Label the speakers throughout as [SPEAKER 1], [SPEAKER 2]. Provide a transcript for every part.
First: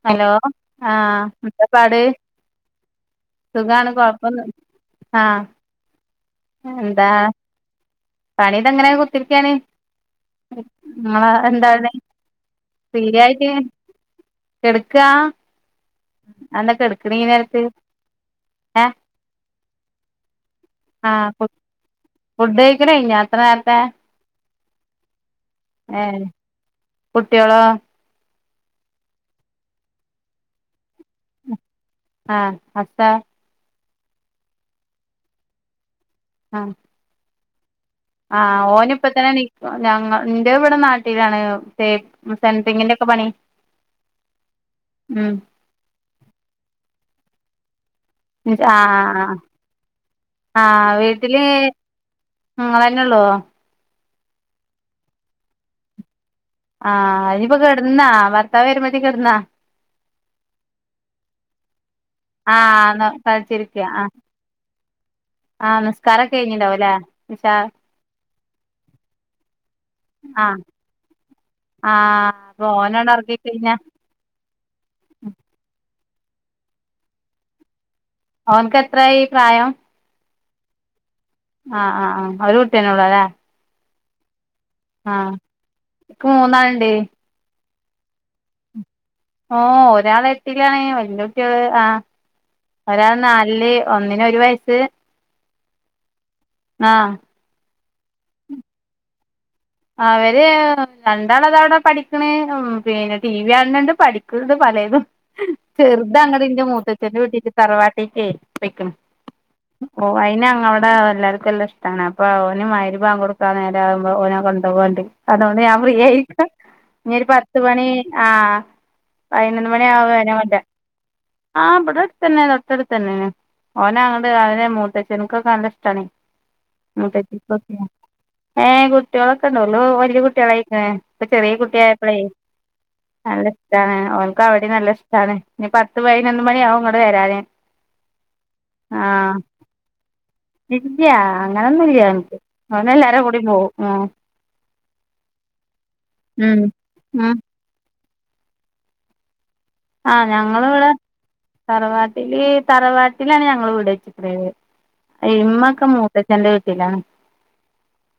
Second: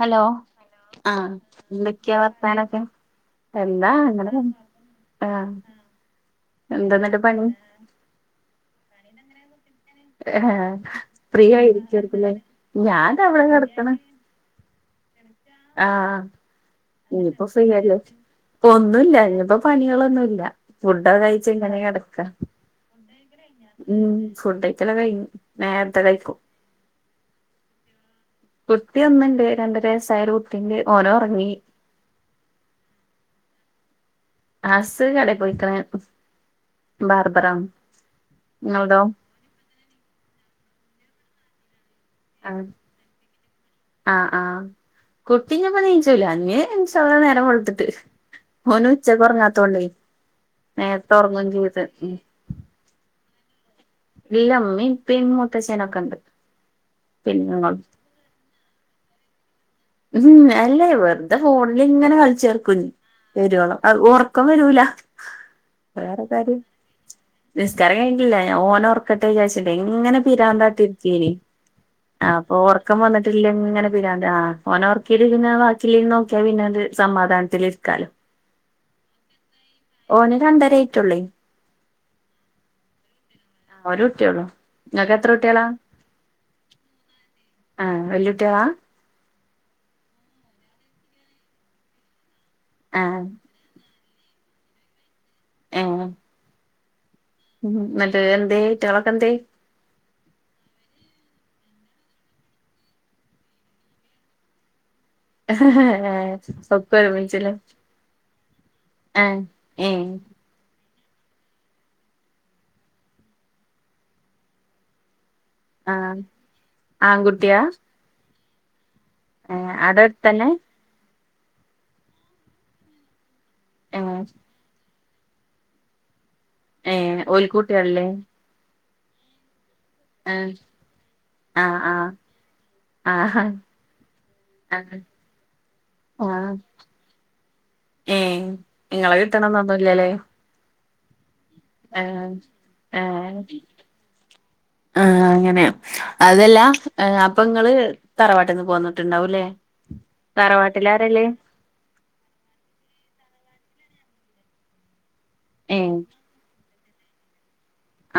[SPEAKER 1] Hello ആഹ്
[SPEAKER 2] എന്താ പാട്
[SPEAKER 1] ഇന്തെക്യാ വർത്താനൊക്കെ
[SPEAKER 2] സുഖാണ്
[SPEAKER 1] എന്താ ഇങ്ങനെ
[SPEAKER 2] കൊഴപ്പൊന്നും
[SPEAKER 1] പോണു ആഹ് എന്താന്ന്ട്ട് പണി
[SPEAKER 2] പണി ഇതങ്ങനെ കുത്തിര്ക്യാണ് ഉം
[SPEAKER 1] ഏഹ്
[SPEAKER 2] ഇങ്ങളെ
[SPEAKER 1] ഫ്രീ
[SPEAKER 2] രണ്ടാളിം
[SPEAKER 1] ആയിരിക്കായിരിക്കുല്ലേ ഞാൻതാ ഇവിടെ
[SPEAKER 2] ഫ്രീയായിട്ട്
[SPEAKER 1] കെടക്കണ്
[SPEAKER 2] കെട്ക്കാ
[SPEAKER 1] ആഹ് ഇനിപ്പാെ ഫ്രീയല്ലേ ഇപ്പൊ
[SPEAKER 2] ഏഹ്
[SPEAKER 1] ഒന്നുല്ല ഇഞ്ഞ്പ്പാെ പണികളൊന്നുല്ല ഫുഡ് ഒക്കെ കയിച്ച് ഇങ്ങനെ കെടക്കാ
[SPEAKER 2] ഇങ്ങനെ കെയ്ഞ്ഞാൽ
[SPEAKER 1] ഉം ഫുഡൈക്കലൊക്കെ കെയ്ഞ്ഞു
[SPEAKER 2] ഏഹ് കുട്ടിയോളോ
[SPEAKER 1] കുട്ടി ഒന്ന്ണ്ട് രണ്ടര വസ്സായാ ഒര്കുട്ടിണ്ട് ഓനാെറങ്ങി
[SPEAKER 2] ആഹ് അട്ത്താളെ
[SPEAKER 1] അസ്സ് കടേപൊയ്ക്ക്ണ്
[SPEAKER 2] ആഹ്
[SPEAKER 1] ഉം ബാർബറാണ്
[SPEAKER 2] ആഹ്
[SPEAKER 1] നിങ്ങളതോ
[SPEAKER 2] ഓന്ഇപ്പതന്നെ നീക്കൊ ഞങ്ങ ഇന്റത് ഇവ്ടെ നാട്ടിലാണ് തേപ്പ് ഉം
[SPEAKER 1] ആഹ്
[SPEAKER 2] സെൻട്രിങ്ങിന്റെക്കെ പണി ഉം
[SPEAKER 1] തിഞ്ഞ്പ്പാെ നീച്ചൂല അഞ്ഞ് ഇൻഷാ അള്ളാ നേരംവെള്ത്ത്ട്ട് ഓന് ഉച്ചക്ക്
[SPEAKER 2] ആഹ്
[SPEAKER 1] ഒറങ്ങാത്തോണ്ടേ നേര്ത്തെ ഒറങ്ങും ചെയ്ത് ഉം
[SPEAKER 2] ഉം ഇങ്ങളെന്നെള്ളാേ
[SPEAKER 1] ഇല്ല ഇമ്മിം ഇപ്പിംമൂത്തച്ചനൊക്കെ ഇണ്ട്
[SPEAKER 2] ആഹ് ഐന്പ്പ കെട്ന്നാ ഭർത്താവ് വെരുമ്പത്തിന് കെട്ന്നാ
[SPEAKER 1] ഉം അല്ലേ വെറ്തെ ഫോണ്ല് ഇങ്ങനെ കൾച്ചർക്കുഞ്ഞ്
[SPEAKER 2] ആഹ്
[SPEAKER 1] വെരാേളം
[SPEAKER 2] കളിച്ചിരിക്ക
[SPEAKER 1] അത്
[SPEAKER 2] ആഹ്
[SPEAKER 1] ഒറക്കം വെരൂല
[SPEAKER 2] ആഹ്
[SPEAKER 1] വേറെ
[SPEAKER 2] നിസ്കാരൊക്കെ
[SPEAKER 1] കാര്യം
[SPEAKER 2] കഴിഞ്ഞിണ്ടാവുംല്ലേ ഇശാ
[SPEAKER 1] നിസ്കാരം കെയ്ഞ്ഞ്ട്ടില്ല ഞാ ഓനാെർക്കട്ടെ വിചാര്ച് ഇന്ന്ട്ടെ ഇങ്ങനെ
[SPEAKER 2] ആഹ്
[SPEAKER 1] പിരാന്താട്ടി ഇര്ക്കേന്
[SPEAKER 2] ആഹ്
[SPEAKER 1] അപ്പൊ ഒറക്കം
[SPEAKER 2] ഓനണ്ട് ഒറക്കി കഴിഞ്ഞ
[SPEAKER 1] വന്ന്ട്ടില്ലങ്ങനെ പിരാന്താ ആഹ് ഓനെ ഒർക്കീല് പിന്നെ വാക്കില്ലൈന് നോക്കിയാ പിന്നത് സമാധാൻത്തില് ഇരിക്കാലോ
[SPEAKER 2] അവൻക്ക് എത്രായി പ്രായം
[SPEAKER 1] ഓന് രണ്ടരൈറ്റൊള്ളേ
[SPEAKER 2] ആഹ് ആഹ് ആഹ് അവരുട്ടി എന്നെ ഒള്ളല്ലേ
[SPEAKER 1] ഒരുട്ടിയാെള്ളു
[SPEAKER 2] ആ ഇക്ക് മൂന്നാള്ണ്ടേ
[SPEAKER 1] ആഹ് വെല്ലൂട്ട്യോളാ
[SPEAKER 2] ഓ ഒരാള് എട്ടിലാണ് വല്യ കുട്ട്യേള് ആഹ്
[SPEAKER 1] ആ
[SPEAKER 2] ഒരാള് നാൽല് ഒന്നിന് ഒര് വയസ്സ്
[SPEAKER 1] എങ്ങ്
[SPEAKER 2] നാം
[SPEAKER 1] ഉം മറ്റോര് എന്തേ റ്റങ്ങളെക്കെ എന്തേ
[SPEAKER 2] അവര് രണ്ടാളതാ അവ്ടെ പഠിക്ക്ണ് ഉം പിന്നെ ടി വി യാണ് ണ്ട് പഠിക്ക്ണ്ട് പലേതും [unintelligible] ചെറ്ത് അങ്ങട് ഇന്റെ
[SPEAKER 1] ഒക്കെ
[SPEAKER 2] മൂത്തച്ഛന്റെ വീട്ടീക്ക്
[SPEAKER 1] ഒരുമിച്ചില്ലേ
[SPEAKER 2] തറവാട്ടീക്ക് പൈക്ക്ണ്
[SPEAKER 1] ഏഹ്
[SPEAKER 2] ഓ
[SPEAKER 1] ഏഹ്
[SPEAKER 2] ഐന് അങ്ങവടെ വെല്ലാർ കെല്ല ഇഷ്ടാണ് അപ്പൊ ഓന് മഗ്‌രിബ് വാങ്കാെട്ക്കാ നേരാവുമ്പാെ ഓനെ കൊണ്ടാേവും അണ്ട് അതാേണ്ട്
[SPEAKER 1] ആഹ്
[SPEAKER 2] ഞാംഫ്രീയായിരിക്ക
[SPEAKER 1] ആൺകുട്ടിയാ
[SPEAKER 2] ഇഞ്ഞാെര്പത്ത്മണി ആഹ് പയ്നൊന്ന്
[SPEAKER 1] ഏഹ് അവിടെ
[SPEAKER 2] മണിയാവും ഐന
[SPEAKER 1] അടുത്തന്നെ
[SPEAKER 2] കൊൻരാൻ ആഹ് ഇപടെ അട്തന്നെ തൊട്ടട്ത്തെന്നേണ് ഓനെ
[SPEAKER 1] ഏഹ്
[SPEAKER 2] അങ്ങട് അവനെ മൂത്തച്ചൻകാെക്കെ നല്ല ഇഷ്ടാണേ
[SPEAKER 1] ഏഹ് ഓൽക്ക്
[SPEAKER 2] മൂത്തച്ചിക്കൊക്കേയ്
[SPEAKER 1] കുട്ടികളില്ലേ
[SPEAKER 2] ഏഹ് കുട്ട്യോളെക്കെ ഉണ്ടള്ളു വല്യ
[SPEAKER 1] ഏഹ്
[SPEAKER 2] കുട്ട്യേളയ്ക്ക്ണ് ഇപ്പ ചെറിയ
[SPEAKER 1] ആഹ് ആഹ്
[SPEAKER 2] കുട്ടിയായപ്പളേ
[SPEAKER 1] ആഹ്
[SPEAKER 2] നല്ല ഇഷ്ടാണ് ഓൽക്ക് അവടീം നല്ല
[SPEAKER 1] ആഹ്
[SPEAKER 2] ഇഷ്ടാണ് ഇനി പത്ത് പൈനൊന്ന്
[SPEAKER 1] ആഹ്
[SPEAKER 2] മണിയാവും ഇങ്ങട് വെരാന്
[SPEAKER 1] ഏഹ് ഇങ്ങളെ കിട്ടണന്നൊന്നുല്ലലേ
[SPEAKER 2] ഇല്യ അങ്ങനൊന്നുല്യ അവൻക്ക് അവന് എല്ലാരെകൂടിം
[SPEAKER 1] ഏഹ്
[SPEAKER 2] പോകും ഉം
[SPEAKER 1] ആഹ് അങ്ങനെ
[SPEAKER 2] ഉം
[SPEAKER 1] അതെല്ലാ
[SPEAKER 2] ഉം
[SPEAKER 1] അപ്പങ്ങള് തറവാട്ട്ന്ന് പോന്ന്ട്ട്ണ്ടാവുംല്ലേ
[SPEAKER 2] ആഹ് ഞങ്ങളിവിടെ
[SPEAKER 1] തറവാട്ടിലാരാ ഉള്ളെ
[SPEAKER 2] തറവാട്ടില് തറവാട്ടിലാണ് ഞങ്ങള് വീട് വച്ചിരിക്കുന്നത് ഇമ്മക്കെ
[SPEAKER 1] ഏഹ്
[SPEAKER 2] മൂത്തച്ഛന്റെ വീട്ടിലാണ്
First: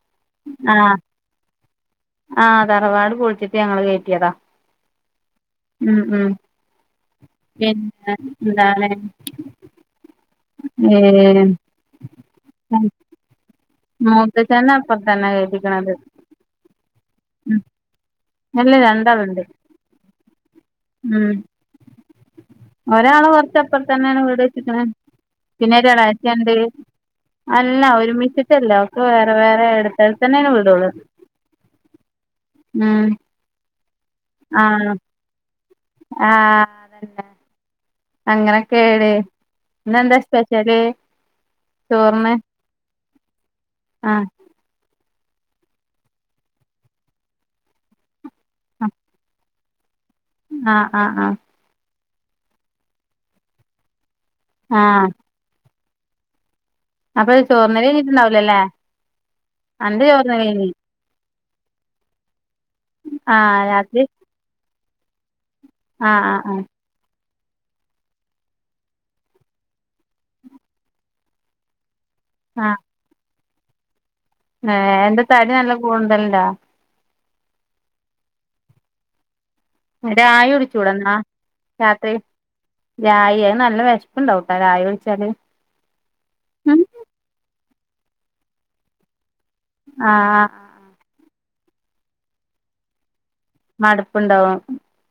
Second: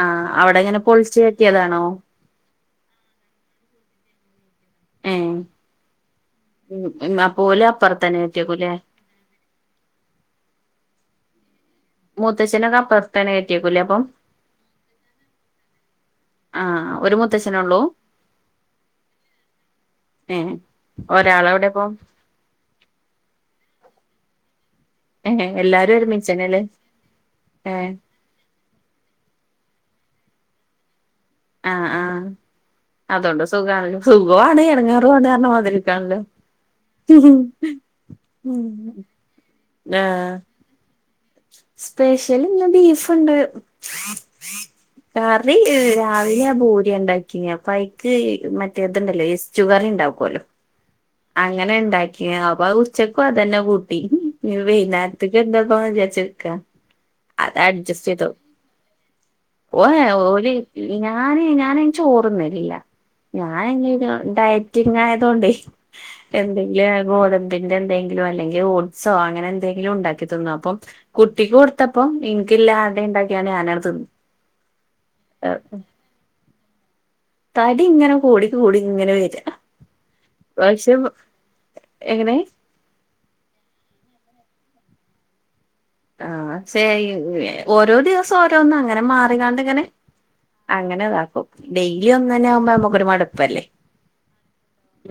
[SPEAKER 1] ആഹ് അവിടെ ഇങ്ങനെ
[SPEAKER 2] ആഹ്
[SPEAKER 1] പൊളിച്ചു കെട്ടിയതാണോ
[SPEAKER 2] ആഹ് തറവാട് പൊളിച്ചിട്ട് ഞങ്ങള് കെട്ടിയതാ
[SPEAKER 1] ഏഹ്
[SPEAKER 2] ഉം ഉം
[SPEAKER 1] ഉം എന്ന-
[SPEAKER 2] പിന്ന എന്താല ഏ [unintelligible]
[SPEAKER 1] മൂത്തച്ഛനെയൊക്കെ അപ്പറത്ത് തന്നെ കേറ്റിയക്കൂ അപ്പൊ-
[SPEAKER 2] മൂത്തച്ചനെ അപ്പറത് തന്നെയാ കെറ്റിയേക്കണത്
[SPEAKER 1] ആഹ് ഒരു മുത്തച്ചനെ ഉള്ളൂ
[SPEAKER 2] അല്ല രണ്ടെണ്ണം ഇണ്ട്
[SPEAKER 1] ഏയ് ഒരാള് എവിടെയാ അപ്പൊ
[SPEAKER 2] ഒരാള് കൊറച്ച് അപ്പറത്ത് തന്നെയാണ് വീട് വെച്ചിരിക്കണേ
[SPEAKER 1] ഏഹ്
[SPEAKER 2] പിന്നെ ഒരു
[SPEAKER 1] എല്ലാരും
[SPEAKER 2] ഇളയച്ഛൻ ഉണ്ട്
[SPEAKER 1] ഒരുമിച്ചന്നെല്ലേ
[SPEAKER 2] അല്ല
[SPEAKER 1] ഏഹ്
[SPEAKER 2] ഒരുമിച്ച് - ഒരുമിച്ചല്ല ഒക്കെ വേറെ വേറെ എടുത്തടുത്ത് തന്നെയാണ് വീട് ഉള്ളത്
[SPEAKER 1] ആഹ് ആഹ് അതുകൊണ്ട് സുഖ സുഖുംമാണ്
[SPEAKER 2] ആഹ്
[SPEAKER 1] എടങ്ങയറും കഞ്ഞ മാതിക്കാ [unintelligible] ണ് ല്ല [unintelligible]
[SPEAKER 2] അങ്ങനൊക്കെ ഇന്ന് എന്താ സ്പെഷ്യല് ചോറിന്
[SPEAKER 1] സ്പെഷ്യല് ഇന്ന് ബീഫുണ്ട്
[SPEAKER 2] ആഹ്
[SPEAKER 1] കറി രാവിലെ ആ പൂരി ഉണ്ടാക്കി അപ്പൊ അയ്ക്ക് മറ്റേതുണ്ടല്ലോ ഷുഗർ ഇണ്ടാവാക്കുമല്ലോ
[SPEAKER 2] ആഹ് ആഹ് ആഹ്
[SPEAKER 1] അങ്ങനെ ഇണ്ടാക്കിയ അപ്പൊ ഉച്ചക്കും അത് തന്നെ കൂട്ടി -ഇനി
[SPEAKER 2] ആഹ്
[SPEAKER 1] വൈകുന്നേരത്ത് എന്താ ഉണ്ടാക്കണോന്ന് വിചാരിച്ച് നിക്ക്‌വ
[SPEAKER 2] അപ്പൊ
[SPEAKER 1] അതാ
[SPEAKER 2] ചോറിന്നല്
[SPEAKER 1] അഡ്ജസ്റ്റ് ചെയ്തോ
[SPEAKER 2] കഴിഞ്ഞിട്ടുണ്ടാവൂലല്ലേ
[SPEAKER 1] ഓവേ
[SPEAKER 2] അന്റെ ചോറിന്നല്
[SPEAKER 1] ഓന്
[SPEAKER 2] കഴിഞ്ഞ്
[SPEAKER 1] - ഞാന് ഞാന് ഇന്ന് ചോറ് തിന്നിട്ടില്ല
[SPEAKER 2] ആഹ്
[SPEAKER 1] ഞാന്
[SPEAKER 2] രാത്രി
[SPEAKER 1] ഇങ്ങനെ ഡയറ്റിങ് ആയതൊകൊണ്ടേ
[SPEAKER 2] ആഹ് ആഹ് ആഹ്
[SPEAKER 1] എന്തെിങ്കിലും ഗോ [unintelligible] പിന്നെ എന്തെങ്കിലും അല്ലെങ്കിൽ ഓട്സോ അങ്ങനെ എന്തെങ്കിലും ഉണ്ടാക്കി തിന്നും അപ്പം കുട്ടി- കൊടുത്തപ്പോ ഇല്ല അട ഉണ്ടാക്കിയാണ് ഞാന് അങ്ങട് തിന്ന്
[SPEAKER 2] ഏ എന്റെ തരി നല്ല കൂടുതല [unintelligible] ല്ലാ
[SPEAKER 1] തടി ഇങ്ങനെ കൂടി കൂടി ഇങ്ങനെ വര്ക
[SPEAKER 2] ന്റെരാ [unintelligible] യി ടിച്ചൂടന്നാ രാത്രി
[SPEAKER 1] എങ്ങനെ
[SPEAKER 2] രാവിലെ നല്ല വിശപ്പ് ഉണ്ടാവും കേട്ടോ രാവിലെ കുടിച്ചാല്
[SPEAKER 1] ആഹ് ശെ ഓരോ ദിവസം ഓരോന്നങ്ങനെ മാറിക്കാണ്ട്
[SPEAKER 2] ആഹ്
[SPEAKER 1] അങ്ങനെതാക്കും ഡെയിലി ഒന്ന് തന്നെ ആകുമ്പേ നമുക്കൊരു മടുപ്പല്ലേ
[SPEAKER 2] മടുപ്പുണ്ടാവും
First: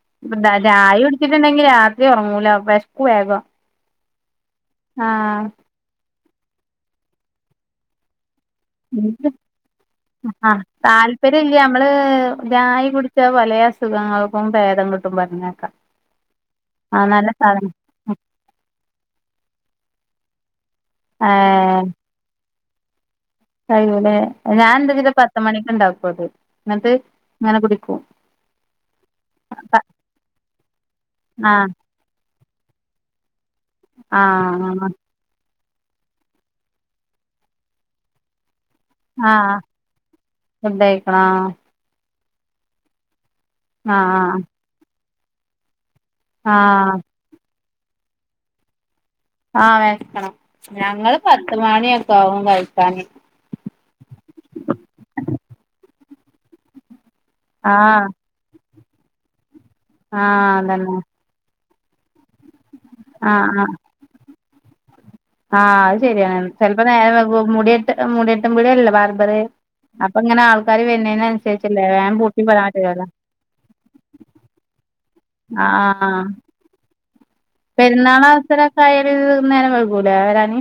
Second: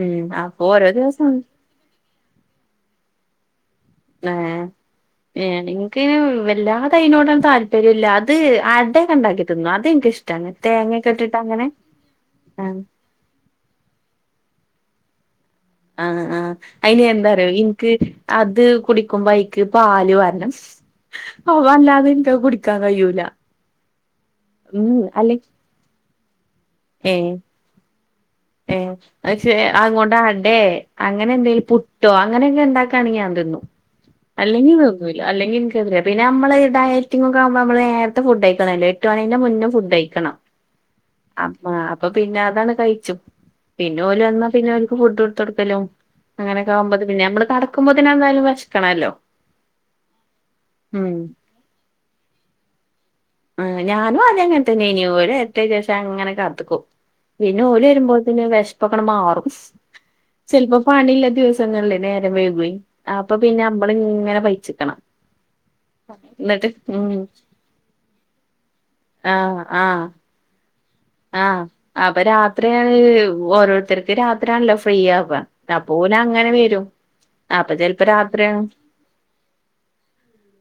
[SPEAKER 1] ഉം അപ്പൊ
[SPEAKER 2] രാ [unintelligible]
[SPEAKER 1] ഓരോ
[SPEAKER 2] യി
[SPEAKER 1] ദിവസം
[SPEAKER 2] കുടിച്ചിട്ടുണ്ടെങ്കി രാത്രി ഉറങ്ങൂല വെശ്ക്കു വേഗം
[SPEAKER 1] ഏ
[SPEAKER 2] ആഹ്
[SPEAKER 1] ഏ നിക്ക് വല്ലാതെ അതിനോട് ഒന്നും താല്പര്യം ഇല്ല അത് അടയൊക്കെ ഉണ്ടാക്കി തിന്നും അതെനിക്ക്‌ ഇഷ്ടണ്
[SPEAKER 2] ആഹ്
[SPEAKER 1] തേങ്ങക്കെയിട്ടിട്ട്
[SPEAKER 2] താല്പര്യം ഇല്ല
[SPEAKER 1] അങ്ങനെ
[SPEAKER 2] നമ്മള്
[SPEAKER 1] ആ-
[SPEAKER 2] രായി കുടിച്ചാ പല അസുഖങ്ങൾക്കും ഭേദം കിട്ടും പറഞ്ഞേക്കാം
[SPEAKER 1] ആഹ് ആഹ് അയിന്
[SPEAKER 2] ആഹ് നല്ല
[SPEAKER 1] എന്താറിയോ
[SPEAKER 2] സാധ
[SPEAKER 1] ഇൻക്ക് അത് കുടിക്കുമ്പോ എനക്ക് പാല് വെണം അ
[SPEAKER 2] ഏഹ്
[SPEAKER 1] അല്ലാതെ എനിക്ക് അത് കുടി- ക്കാൻ കഴിയൂല
[SPEAKER 2] കഴൂലെ ഞാൻ
[SPEAKER 1] ഉം
[SPEAKER 2] എന്താവെച്ചാ
[SPEAKER 1] അല്ലെ
[SPEAKER 2] പത്ത് മണിക്ക് ഉണ്ടാക്കും അത് എന്നിട്ട് ഇങ്ങനെ കുടിക്കും
[SPEAKER 1] ഏ പക്ഷെ അങ്ങോട്ട് അടെ അങ്ങനെ എന്തെലും
[SPEAKER 2] ആഹ്
[SPEAKER 1] പു- ട്ടോ അങ്ങനെയൊക്കെ ഉണ്ടാക്കാണെങ്കി ഞാൻ തിന്നും അല്ലെങ്കിൽ
[SPEAKER 2] ആഹ്
[SPEAKER 1] [unintelligible] അല്ലെങ്കി എക്ക്തില്ല പിന്നെ നമ്മള് ഡയറ്റിങ്ങക്കെ ആകുമ്പോ നമ്മള് നേരത്തെ ഫുഡ് കഴിക്കണമല്ലേ എട്ട് മണിന്റെ
[SPEAKER 2] ആഹ്
[SPEAKER 1] മുന്നെ ഫുഡ് കഴിക്കണം
[SPEAKER 2] ഫുഡ് കഴിക്കണോ
[SPEAKER 1] അ അപ്പൊ പിന്നെ അതാണ് കഴിച്ചു പിന്നെ ഓല്
[SPEAKER 2] ആഹ്
[SPEAKER 1] വന്നാ പിന്നെ അവക്ക് ഫുഡ് എടുത്ത് കൊടുക്കലും അങ്ങനെയൊക്കെ
[SPEAKER 2] ആഹ്
[SPEAKER 1] ആവുമ്പ പിന്നെ നമ്മള് തട- ക്കുമ്പോെതന്നെ എന്തായാലും വെ ശക്കണല്ലോ
[SPEAKER 2] ആഹ് വെശക്കണം ഞങ്ങള് പത്ത് മണിയൊക്കെ ആകും കഴിക്കാന്
[SPEAKER 1] ആഹ് ഞാനും അതങ്ങനെ തന്നെനു ഓര് എത്തീയ ശേഷം അങ്ങനെ കാത്ത്ക്കും പിന്നെ ഓല്
[SPEAKER 2] ആഹ്
[SPEAKER 1] വരുമ്പോ പിന്നെ വിശപ്പക്കണമാറും
[SPEAKER 2] ആഹ്
[SPEAKER 1] ചിലപ്പോ
[SPEAKER 2] അതന്നെ
[SPEAKER 1] പണില്ല ദിവ സങ്ങളിലെ നേരം വൈകുവേ അപ്പൊ
[SPEAKER 2] ആഹ്
[SPEAKER 1] പിന്നെ
[SPEAKER 2] ആഹ്
[SPEAKER 1] നമ്മള് ഇങ്ങനെ പൈച്ചിക്കണം
[SPEAKER 2] ആഹ് അത് ശെരിയാണ് ചിലപ്പോ നേരം വെളുക്കുമ്പോ മുടിവെട്ട് മുടിവെട്ടുംമ്പോഴല്ല ബാർ പറയ്
[SPEAKER 1] ആഹ് ആഹ്
[SPEAKER 2] അപ്പൊ ഇങ്ങനെ ആൾക്കാര് വരനേന്ന്
[SPEAKER 1] ആഹ് അപ്പൊ രാത്രിയത് ഓരോരുത്തർക്ക് രാത്രിയാണല്ലോ ഫ്രീയാവ അപ്പോല്
[SPEAKER 2] ആഹ്
[SPEAKER 1] അങ്ങനെ വരും അപ്പൊ ചെലപ്പോ
[SPEAKER 2] പെരുന്നാള്
[SPEAKER 1] രാത്രിയാണ്
[SPEAKER 2] അവസരക്കായാല് നേരം വൈകൂലേ വരാന്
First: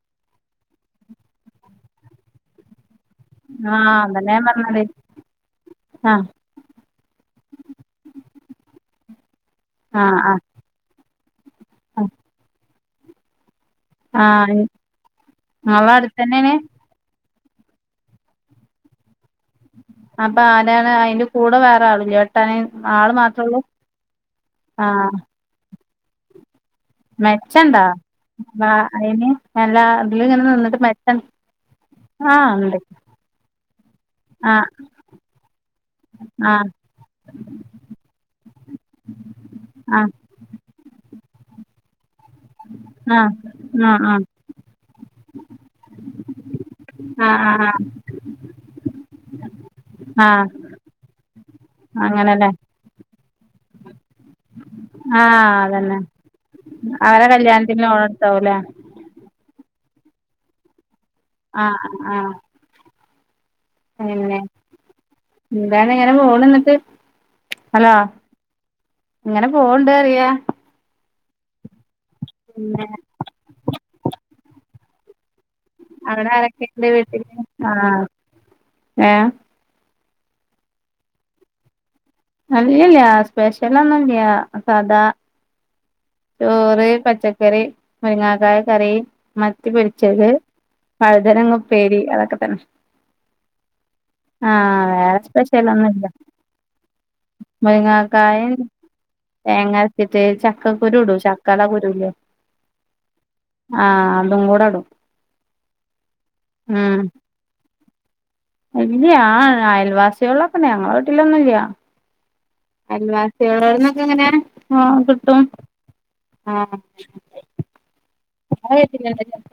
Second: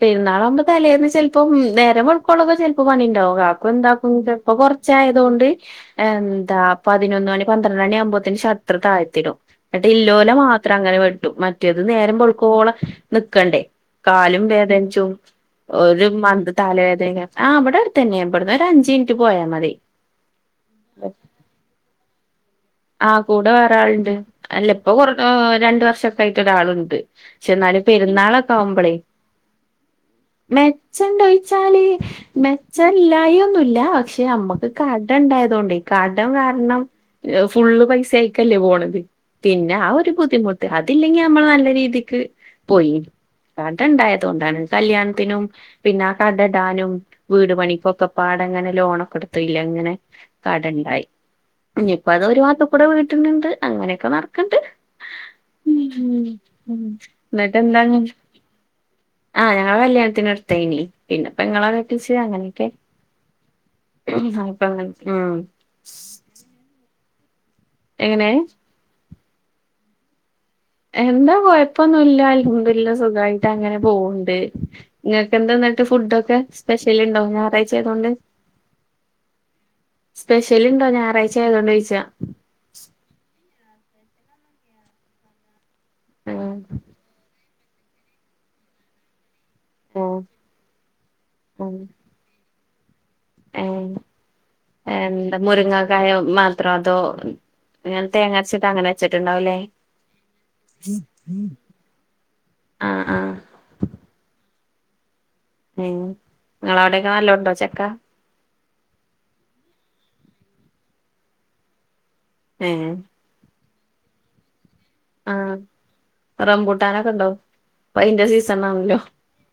[SPEAKER 1] പെരുന്നാളാവുമ്പൊ തലേന്ന് ചിലപ്പോം നേരം വെളുക്കോളം ചിലപ്പോ പണി ഉണ്ടാവും കാക്കു
[SPEAKER 2] ആഹ്
[SPEAKER 1] എന്താക്കും
[SPEAKER 2] അതന്നെ ഞാൻ
[SPEAKER 1] ചെലപ്പോ കൊറ
[SPEAKER 2] പറഞ്ഞത്
[SPEAKER 1] ഉച്ചയായതുകൊണ്ട്
[SPEAKER 2] ആഹ്
[SPEAKER 1] എന്താ പതിനൊന്ന് മണി പന്ത്രണ്ട് മണി ആവുംമ്പോത്തിന് ഷട്ടർ താഴ്ത്തിടും എന്നട്ട്
[SPEAKER 2] ആഹ്
[SPEAKER 1] ഇല്ലോല
[SPEAKER 2] ആഹ്
[SPEAKER 1] മാത്രം അങ്ങനെ വെട്ടും മറ്റേത്
[SPEAKER 2] ആഹ്
[SPEAKER 1] നേരം വെളുക്കോളാം നിക്കണ്ടേ കാലും
[SPEAKER 2] ആഹ്
[SPEAKER 1] വേദനിച്ചും
[SPEAKER 2] ഇങ്ങളെ
[SPEAKER 1] ഒരു മന്ത്
[SPEAKER 2] അടുത്തന്നെയാണ്
[SPEAKER 1] തലവേദന ആഹ് അവടെ അടുത്തുതന്നെയാ ഇവിടന്ന് ഒരു അഞ്ച് മിനിറ്റ് പോയാ മതി
[SPEAKER 2] അപ്പൊ ആരാണ് അയിന്റെ കൂടെ വേറെ ആളില്ലേ വെട്ടാന് ആള്
[SPEAKER 1] ആഹ്
[SPEAKER 2] മാത്രേ
[SPEAKER 1] കൂടെ
[SPEAKER 2] ഉള്ളൂ
[SPEAKER 1] വേറെ ആളുണ്ട് അല്ല ഇപ്പൊ കൊറ
[SPEAKER 2] ആഹ്
[SPEAKER 1] രണ്ടു വർഷംക്കെ ആയിട്ട് ഒരാളുണ്ട് ക്ഷെ ന്നാലും
[SPEAKER 2] മെച്ചണ്ടാ
[SPEAKER 1] പെരുന്നാളൊക്കെ
[SPEAKER 2] വാ
[SPEAKER 1] ആവുമ്പളേ
[SPEAKER 2] അയിന് അല്ല ഇതില് ഇങ്ങനെ നിന്നിട്ട് മെച്ചം
[SPEAKER 1] മെച്ചേണ്ട് ച്ചാല്
[SPEAKER 2] ആഹ് ഉണ്ട്
[SPEAKER 1] മെച്ചവില്ലായിക ഒന്നൂല്ല പക്ഷെ അമ്മക്ക്
[SPEAKER 2] ആഹ്
[SPEAKER 1] കടം ഉണ്ടായതൊണ്ടെ കടം
[SPEAKER 2] ആഹ്
[SPEAKER 1] കാരണം ഫുള്ള് പൈസ അയിക്കല്ലേ പോണത് പിന്നെ ആഹ് ഒരു ബുദ്ധിമുട്ട് അതില്ലെങ്കി നമ്മൾ നല്ല രീതിക്ക് പോയി
[SPEAKER 2] ആഹ്
[SPEAKER 1] കടം
[SPEAKER 2] ആഹ്
[SPEAKER 1] ഉണ്ടായത്
[SPEAKER 2] ആഹ്
[SPEAKER 1] കൊണ്ടാണ് കല്യാണത്തിനും പിന്നെ ആ കടയിടാനും
[SPEAKER 2] ആഹ്
[SPEAKER 1] വീട്
[SPEAKER 2] ആഹ്
[SPEAKER 1] പണിക്കുംക്കെ പാടങ്ങനെ ലോണൊക്കെ എടുത്തില്ലെ ഇങ്ങനെ
[SPEAKER 2] ആഹ് ആഹ്
[SPEAKER 1] കടവുണ്ടായി ഇനിയിപ്പോ അത് ഒരു
[SPEAKER 2] അങ്ങനെല്ലേ
[SPEAKER 1] ഭാഗത്ത് കൂടെ വീട്ടുന്നുണ്ട് അങ്ങനെയൊക്കെ നടക്കണ്ട്
[SPEAKER 2] ആഹ് അതന്നെ
[SPEAKER 1] ഉം ഉം
[SPEAKER 2] അവരെ
[SPEAKER 1] എന്നിട്ട്
[SPEAKER 2] കല്യാണത്തിന്
[SPEAKER 1] എന്താണ്
[SPEAKER 2] ലോൺ എടുത്താവൂല്ലേ
[SPEAKER 1] ആഹ് ഞങ്ങളെ കല്യാണത്തിന്ടുത്തേയിനി പിന്നെ പെങ്ങളെ
[SPEAKER 2] ആഹ്
[SPEAKER 1] കെട്ടിച്ച്
[SPEAKER 2] ആഹ് ആഹ്
[SPEAKER 1] അങ്ങനെയൊക്കെ അപ്പൊ അങ്ങനെ ഉം
[SPEAKER 2] എങ്ങനെ പോണു എന്നിട്ട് ഹലോ
[SPEAKER 1] എങ്ങനെ
[SPEAKER 2] ഇങ്ങനെ പോണണ്ട് അറിയാ
[SPEAKER 1] എന്താ കൊയപ്പൊന്നൂല്ല
[SPEAKER 2] പിന്നെ
[SPEAKER 1] അൽഹംദുലില്ല സുഖായിട്ട് അങ്ങനെ പോവണ്ട് നിങ്ങൾക്ക്ന്താന്നിട്ട്
[SPEAKER 2] അവിടെ
[SPEAKER 1] ഫുഡ്‌ഒക്കെ
[SPEAKER 2] ആരൊക്കെയുണ്ട്
[SPEAKER 1] സ്പെഷ്യല് ഉണ്ടോ
[SPEAKER 2] വീട്ടില് ആഹ്
[SPEAKER 1] ഞായറാഴ്ചയായതോണ്ട്
[SPEAKER 2] ഏഹ്
[SPEAKER 1] സ്പെഷ്യലുണ്ടോ ഞായറാഴ്ച ആയതുകൊണ്ട് ചോയിച്ചയാ
[SPEAKER 2] അല്ലല്ല സ്പെഷ്യല് ഒന്നുല്ല്യ സാദാ
[SPEAKER 1] ആഹ്
[SPEAKER 2] ചോറ് പച്ച കറി മുരുങ്ങക്കായ കറി
[SPEAKER 1] ആഹ്
[SPEAKER 2] മത്തിപൊരിച്ചത്, വഴുതനങ്ങ
[SPEAKER 1] ആഹ്
[SPEAKER 2] ഉപ്പേരി അതൊക്കെ തന്നെ
[SPEAKER 1] ഏഹ്
[SPEAKER 2] ആഹ് വേറെ
[SPEAKER 1] എന്ത്
[SPEAKER 2] സ്പെഷ്യലൊന്നുല്ല
[SPEAKER 1] മുരങ്ങകായ മാത്രോ അതോ അങ്ങനെ
[SPEAKER 2] മുരിങ്ങാക്കായിം
[SPEAKER 1] തേങ്ങരച്ചിട്ട് അങ്ങനെ വെച്ചിട്ടുണ്ടാവുംലെ
[SPEAKER 2] തേങ്ങരച്ചിട്ട് ചക്കക്കുരു ഇടും ചക്കടെ കുരുല്ലേ
[SPEAKER 1] ആഹ് ആഹ്
[SPEAKER 2] ആഹ് അതും കൂടെ ഇടും
[SPEAKER 1] ഉം നിങ്ങള് അവിടൊക്കെ നല്ലോണം ഉണ്ടോ ചക്ക
[SPEAKER 2] ഇല്ല്യ അയൽവാസികോളൊക്കെണ്ട്. ഞങ്ങളെ വീട്ടിലൊന്നുല്ല
[SPEAKER 1] ഏഹ്
[SPEAKER 2] അൽവാസികളോഡ്ന്നൊക്കെ എങ്ങനെ കിട്ടും.
[SPEAKER 1] ആഹ്
[SPEAKER 2] ആഹ്
[SPEAKER 1] റംബൂട്ടാനൊക്കെ ഉണ്ടോ ഇപ്പൊ അതിന്റെ സീസ്
[SPEAKER 2] ഇങ്ങളെ പെരേൽ ഇല്ലേ ചക്ക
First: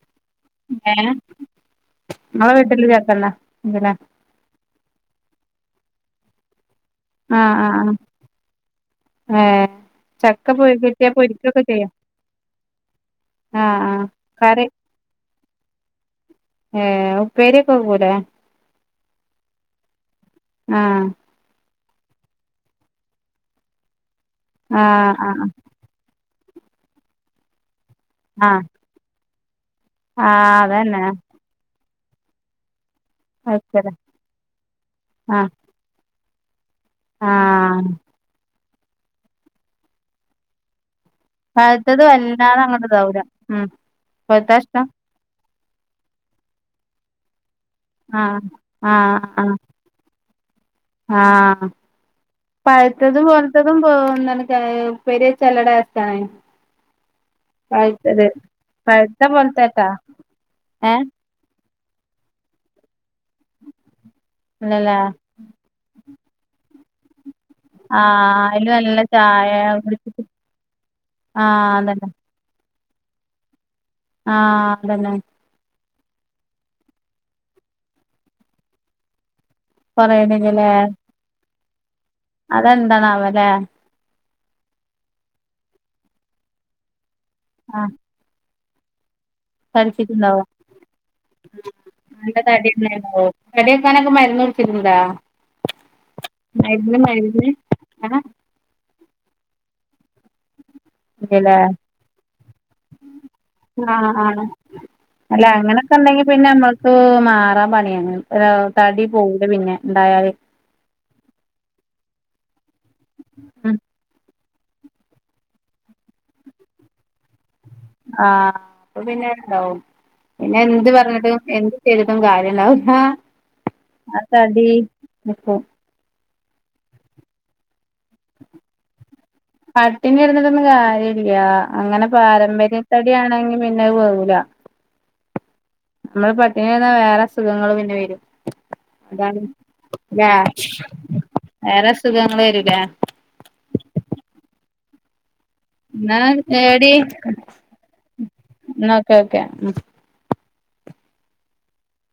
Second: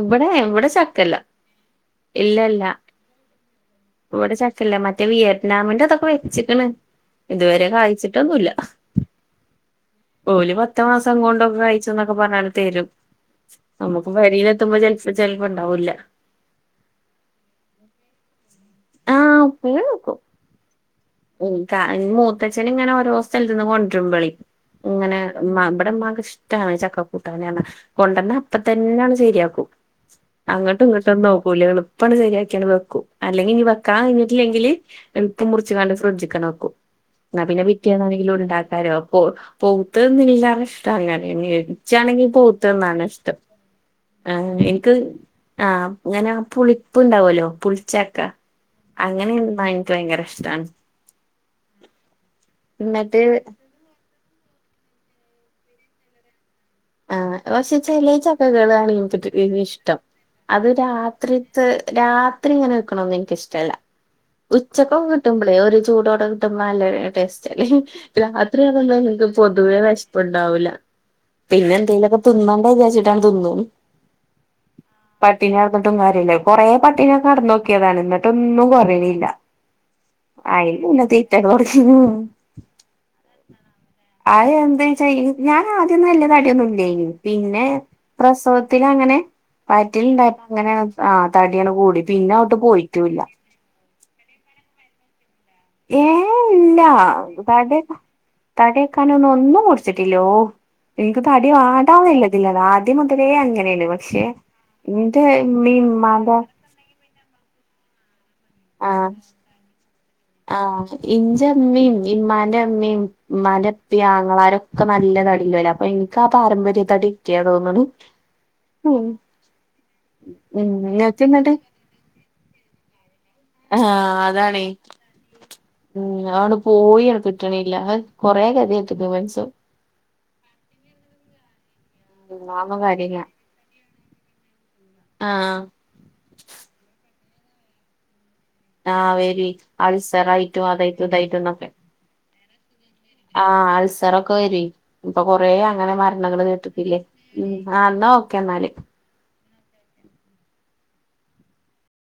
[SPEAKER 1] ഇവിടെ ഇവിടെ
[SPEAKER 2] ഏഹ്
[SPEAKER 1] ചക്കയില്ല
[SPEAKER 2] ഇങ്ങളെ
[SPEAKER 1] ഇല്ലില്ല
[SPEAKER 2] വീട്ടില് ചക്കണ്ടാ ഇണ്ട്ല്ലേ
[SPEAKER 1] ഇവിടെ ച ഇല്ല, മറ്റേ വിയറ്റ്നാമിന്റെ അതൊക്കെ വെച്ചിക്ക്ണ്,
[SPEAKER 2] ആഹ്
[SPEAKER 1] ഇതുവരെ
[SPEAKER 2] ആഹ് ആഹ്
[SPEAKER 1] കഴ്ച്ചിട്ടൊന്നുമില്ല
[SPEAKER 2] ഏഹ് ചക്ക
[SPEAKER 1] ഓല്
[SPEAKER 2] പൊ കിട്ടിയാ
[SPEAKER 1] പത്തുമാസം കൊണ്ടൊക്കെ
[SPEAKER 2] പൊരിക്കൊക്കെ ചെയ്യും
[SPEAKER 1] കായ്ച്ചും എന്നൊക്കെ പറഞ്ഞാണ്ട് തെരും
[SPEAKER 2] ആഹ് ആഹ്
[SPEAKER 1] നമ്മുക്ക് പെരേൽ
[SPEAKER 2] കറി
[SPEAKER 1] എത്തുമ്പോ ചിലപ്പോ ഉണ്ടാവൂല
[SPEAKER 2] ഏഹ് ഉപ്പേരിഒക്കെ വെക്കുംലെ,
[SPEAKER 1] ആഹ്
[SPEAKER 2] ഏഹ്
[SPEAKER 1] ഏഹ് മൂത്തച്ഛന് ഇങ്ങനെ ഓരോ സ്ഥലത്തിന്ന് കൊണ്ടരുമ്പോളെ
[SPEAKER 2] ആഹ്
[SPEAKER 1] ഇങ്ങനെ
[SPEAKER 2] ആഹ്
[SPEAKER 1] ഇമ്മാക്ക് ഇഷ്ട്ടാണ് ചക്ക കൂട്ടാന്ന്ന് പറഞ്ഞ, കൊണ്ട് വന്ന
[SPEAKER 2] ആഹ്
[SPEAKER 1] അപ്പൊതന്നെയങ്ങ് ശരിയാക്കും
[SPEAKER 2] ആഹ്
[SPEAKER 1] അങ്ങോട്ടും
[SPEAKER 2] അതന്നെ
[SPEAKER 1] ഇങ്ങോട്ടൊന്നും നോക്കൂല്ല എളുപ്പങ്ങട് ശരിയാക്കിയങ്ങ് വെക്കും അല്ലെങ്കിൽ
[SPEAKER 2] വെക്കല്
[SPEAKER 1] ക്കാൻകഴഞ്ഞിട്ടില്ലെങ്കില് അപ്പൊ
[SPEAKER 2] ആഹ്
[SPEAKER 1] മുറിച്ച്കാണ്ട് ഫ്രിഡ്ജിങ്ങ് വെക്കും. എന്ന പിന്നെ
[SPEAKER 2] ആഹ്
[SPEAKER 1] പിറ്റേന്നാണെങ്കിലും ഉണ്ടാക്കാലോ പോവ് തന്നില്ലാത്ത ഇ അങ്ങനെണങ്കി,
[SPEAKER 2] പഴുത്തത്
[SPEAKER 1] ഇച്ച്ആണങ്കി
[SPEAKER 2] വല്ലാതെ
[SPEAKER 1] പോത്തത്
[SPEAKER 2] അങ്ങട്ട്
[SPEAKER 1] തിന്നാനാണ്
[SPEAKER 2] ഇതാവൂല
[SPEAKER 1] ഇഷ്ടം.
[SPEAKER 2] ഉം
[SPEAKER 1] ആ
[SPEAKER 2] പഴുത്താ ഇഷ്ടം
[SPEAKER 1] എനിക്ക് ആ അങ്ങനെ പുളിപ്പുണ്ടാവല്ലോ പുളി
[SPEAKER 2] ആഹ് ആഹ്
[SPEAKER 1] അങ്ങനെ
[SPEAKER 2] ആഹ്
[SPEAKER 1] തിന്നാൻ എനിക്ക് ഭയങ്കര ഇഷ്ടാ
[SPEAKER 2] ആഹ് പഴുത്തത്
[SPEAKER 1] എന്നിട്ട്
[SPEAKER 2] പോലത്തെ [unintelligible] ഉപ്പേരി വെച്ചാ നല്ല ടേസ്റ്റാണെ
[SPEAKER 1] ആ പക്ഷെ ചില ചക്കകളാണ്
[SPEAKER 2] പഴുത്ത
[SPEAKER 1] എനിക്ക്
[SPEAKER 2] പോലത്തെട്ടാ
[SPEAKER 1] ഇഷ്ടം അത്
[SPEAKER 2] ഏഹ്
[SPEAKER 1] രാത്രി രാത്രി ഇങ്ങനെ നിക്ക്ണതൊന്നും എനിക്ക് ഇഷ്ടല്ല.
[SPEAKER 2] അല്ലല്ലേ
[SPEAKER 1] ഉച്ചകൊക്കെ കിട്ടുമ്പേ ഒരു ചൂടോടെ കിട്ട്മ്പോ നല്ല ടേസ്റ്റ്
[SPEAKER 2] ആഹ് അയില് നല്ല
[SPEAKER 1] രാത്രിയെന്തായാലും നിക്ക്
[SPEAKER 2] ചായ
[SPEAKER 1] പൊതുവേ
[SPEAKER 2] കുടിച്ചിട്ട്
[SPEAKER 1] വിഷപ്പുണ്ടാവൂല്ല. പിന്നെ
[SPEAKER 2] ആഹ് അതന്നെ
[SPEAKER 1] എന്തേലൊക്കെ തിന്നണ്ടെ വിചാരിച്ചിട്ടങ്ങ്ട് തിന്നും.
[SPEAKER 2] ആഹ് അതന്നെ
[SPEAKER 1] പട്ടിണി കിടന്നിട്ടും കാര്യമല്ല. കൊറെേ പട്ടിണിയൊക്കെ കിടന്ന് നോക്കിയതാണ് എന്നിട്ടൊന്നും കൊറീണില്ല ആ
[SPEAKER 2] കൊറയണില്ലല്ലേ
[SPEAKER 1] ഇല്ല, തീറ്റ ഒക്കെ കൊറച്ചു
[SPEAKER 2] അതെന്താണാവോലെ
[SPEAKER 1] അത് എന്താ വെച്ചാ ഞാൻ ആദ്യന്നും വല്ലാതെ തടിയൊന്നും ഇല്ലായിനി പിന്നെ
[SPEAKER 2] ആഹ്
[SPEAKER 1] പ്രസവത്തിൽ അങ്ങനെ വയറ്റിൽ ഉണ്ടായപ്പോ
[SPEAKER 2] തടിച്ചിട്ടുണ്ടാവും
[SPEAKER 1] അങ്ങനെയങ്ങ് ആ തടിയങ്ങ് കൂടി
[SPEAKER 2] നല്ല
[SPEAKER 1] പിന്നെ അങ്ങട്
[SPEAKER 2] തടി
[SPEAKER 1] പോയിട്ടൂല്ല
[SPEAKER 2] ഉണ്ടായിരുന്നു തടി കുറക്കാനൊക്കെ മരുന്ന് കുടിചുകൂടെ
[SPEAKER 1] ഏ ഇല്ല തടി
[SPEAKER 2] ആഹ്
[SPEAKER 1] തടി വെക്കാനൊന്നും ഒന്നും കുടിച്ചിട്ടില്ല എനിക്ക് തടി
[SPEAKER 2] ഇല്ലല്ലേ
[SPEAKER 1] വേണ്ടന്നുള്ള ഇതിലാണ്, ആദ്യം മുതലേ അങ്ങനെയാണ്
[SPEAKER 2] ആഹ്
[SPEAKER 1] പക്ഷെ
[SPEAKER 2] ആഹ്
[SPEAKER 1] ഇന്റെ
[SPEAKER 2] അല്ല
[SPEAKER 1] ഇമ്മേം,
[SPEAKER 2] അങ്ങനൊക്കെ ഉണ്ടെങ്കി
[SPEAKER 1] ഇമ്മന്റെ
[SPEAKER 2] പിന്നെ നമ്മൾക്ക് മാറാൻ പണിയാണ്, തടി പോവൂല പിന്നെ ഉണ്ടായാൽ
[SPEAKER 1] ആഹ് ഇന്റെ ഇമ്മീമ് ഇമ്മാന്റെ ഇമ്മീമ്
[SPEAKER 2] ഉം
[SPEAKER 1] ഉമ്മാന്റെപ്പിമ് അങ്ങളാരൊക്കെ ഒക്കെ നല്ലതടിഉള്ളോരാ അപ്പൊ എനിക്ക് ആ പാരമ്പര്യതടി കിട്ടിയതാ തോന്നുന്നു.
[SPEAKER 2] ആഹ അപ്പ പിന്നെ ഉണ്ടാവും, പിന്നെ
[SPEAKER 1] ഉം
[SPEAKER 2] എന്ത്
[SPEAKER 1] ഇങ്ങക്ക്
[SPEAKER 2] പറഞ്ഞിട്ടും എന്ത്
[SPEAKER 1] ഇന്നട്ട്
[SPEAKER 2] എന്ത് ചെയ്തിട്ടും കാര്യല്ല ആ തടി നിക്കും
[SPEAKER 1] ഉം അതങ്ങ് പോയി അങ്ങട് കിട്ടിണില്ല, കൊറേ ഗതികെട്ടിക്ക്ണ് മനുഷ്യൻ
[SPEAKER 2] പട്ടിിന ഇടുന്നിട്ടൊന്നും കാര്യ ഇില്ല അങ്ങനെ
[SPEAKER 1] ഒന്നാമ
[SPEAKER 2] പാരമ്പര്യത്തടി
[SPEAKER 1] കാര്യല്ല
[SPEAKER 2] ആണെങ്കി പിന്നെത് പോവല
[SPEAKER 1] ആഹ്
[SPEAKER 2] നമ്മള് പട്ടിണ വരന്ന വേറെ അസുഖങ്ങ പിന്നെ വരും.
[SPEAKER 1] ആഹ്
[SPEAKER 2] അതാണ്
[SPEAKER 1] വരി അൾസറായിട്ടും അതായിട്ടും ഇതായിട്ടും
[SPEAKER 2] വേറെ അസുഖങ്ങ വരല
[SPEAKER 1] ആഹ അൾസറൊക്കെ വര ഇപ്പൊ കൊറ ആ അങ്ങനെ
[SPEAKER 2] എന്നാ
[SPEAKER 1] മരണങ്ങള്ൾ
[SPEAKER 2] എടി
[SPEAKER 1] കട്ടിട്ടില്ലേ ഉ ആ എന്നാ ഓ ക്കെ എന്നാല്
[SPEAKER 2] ക്കെ ഓക്കെ ഉ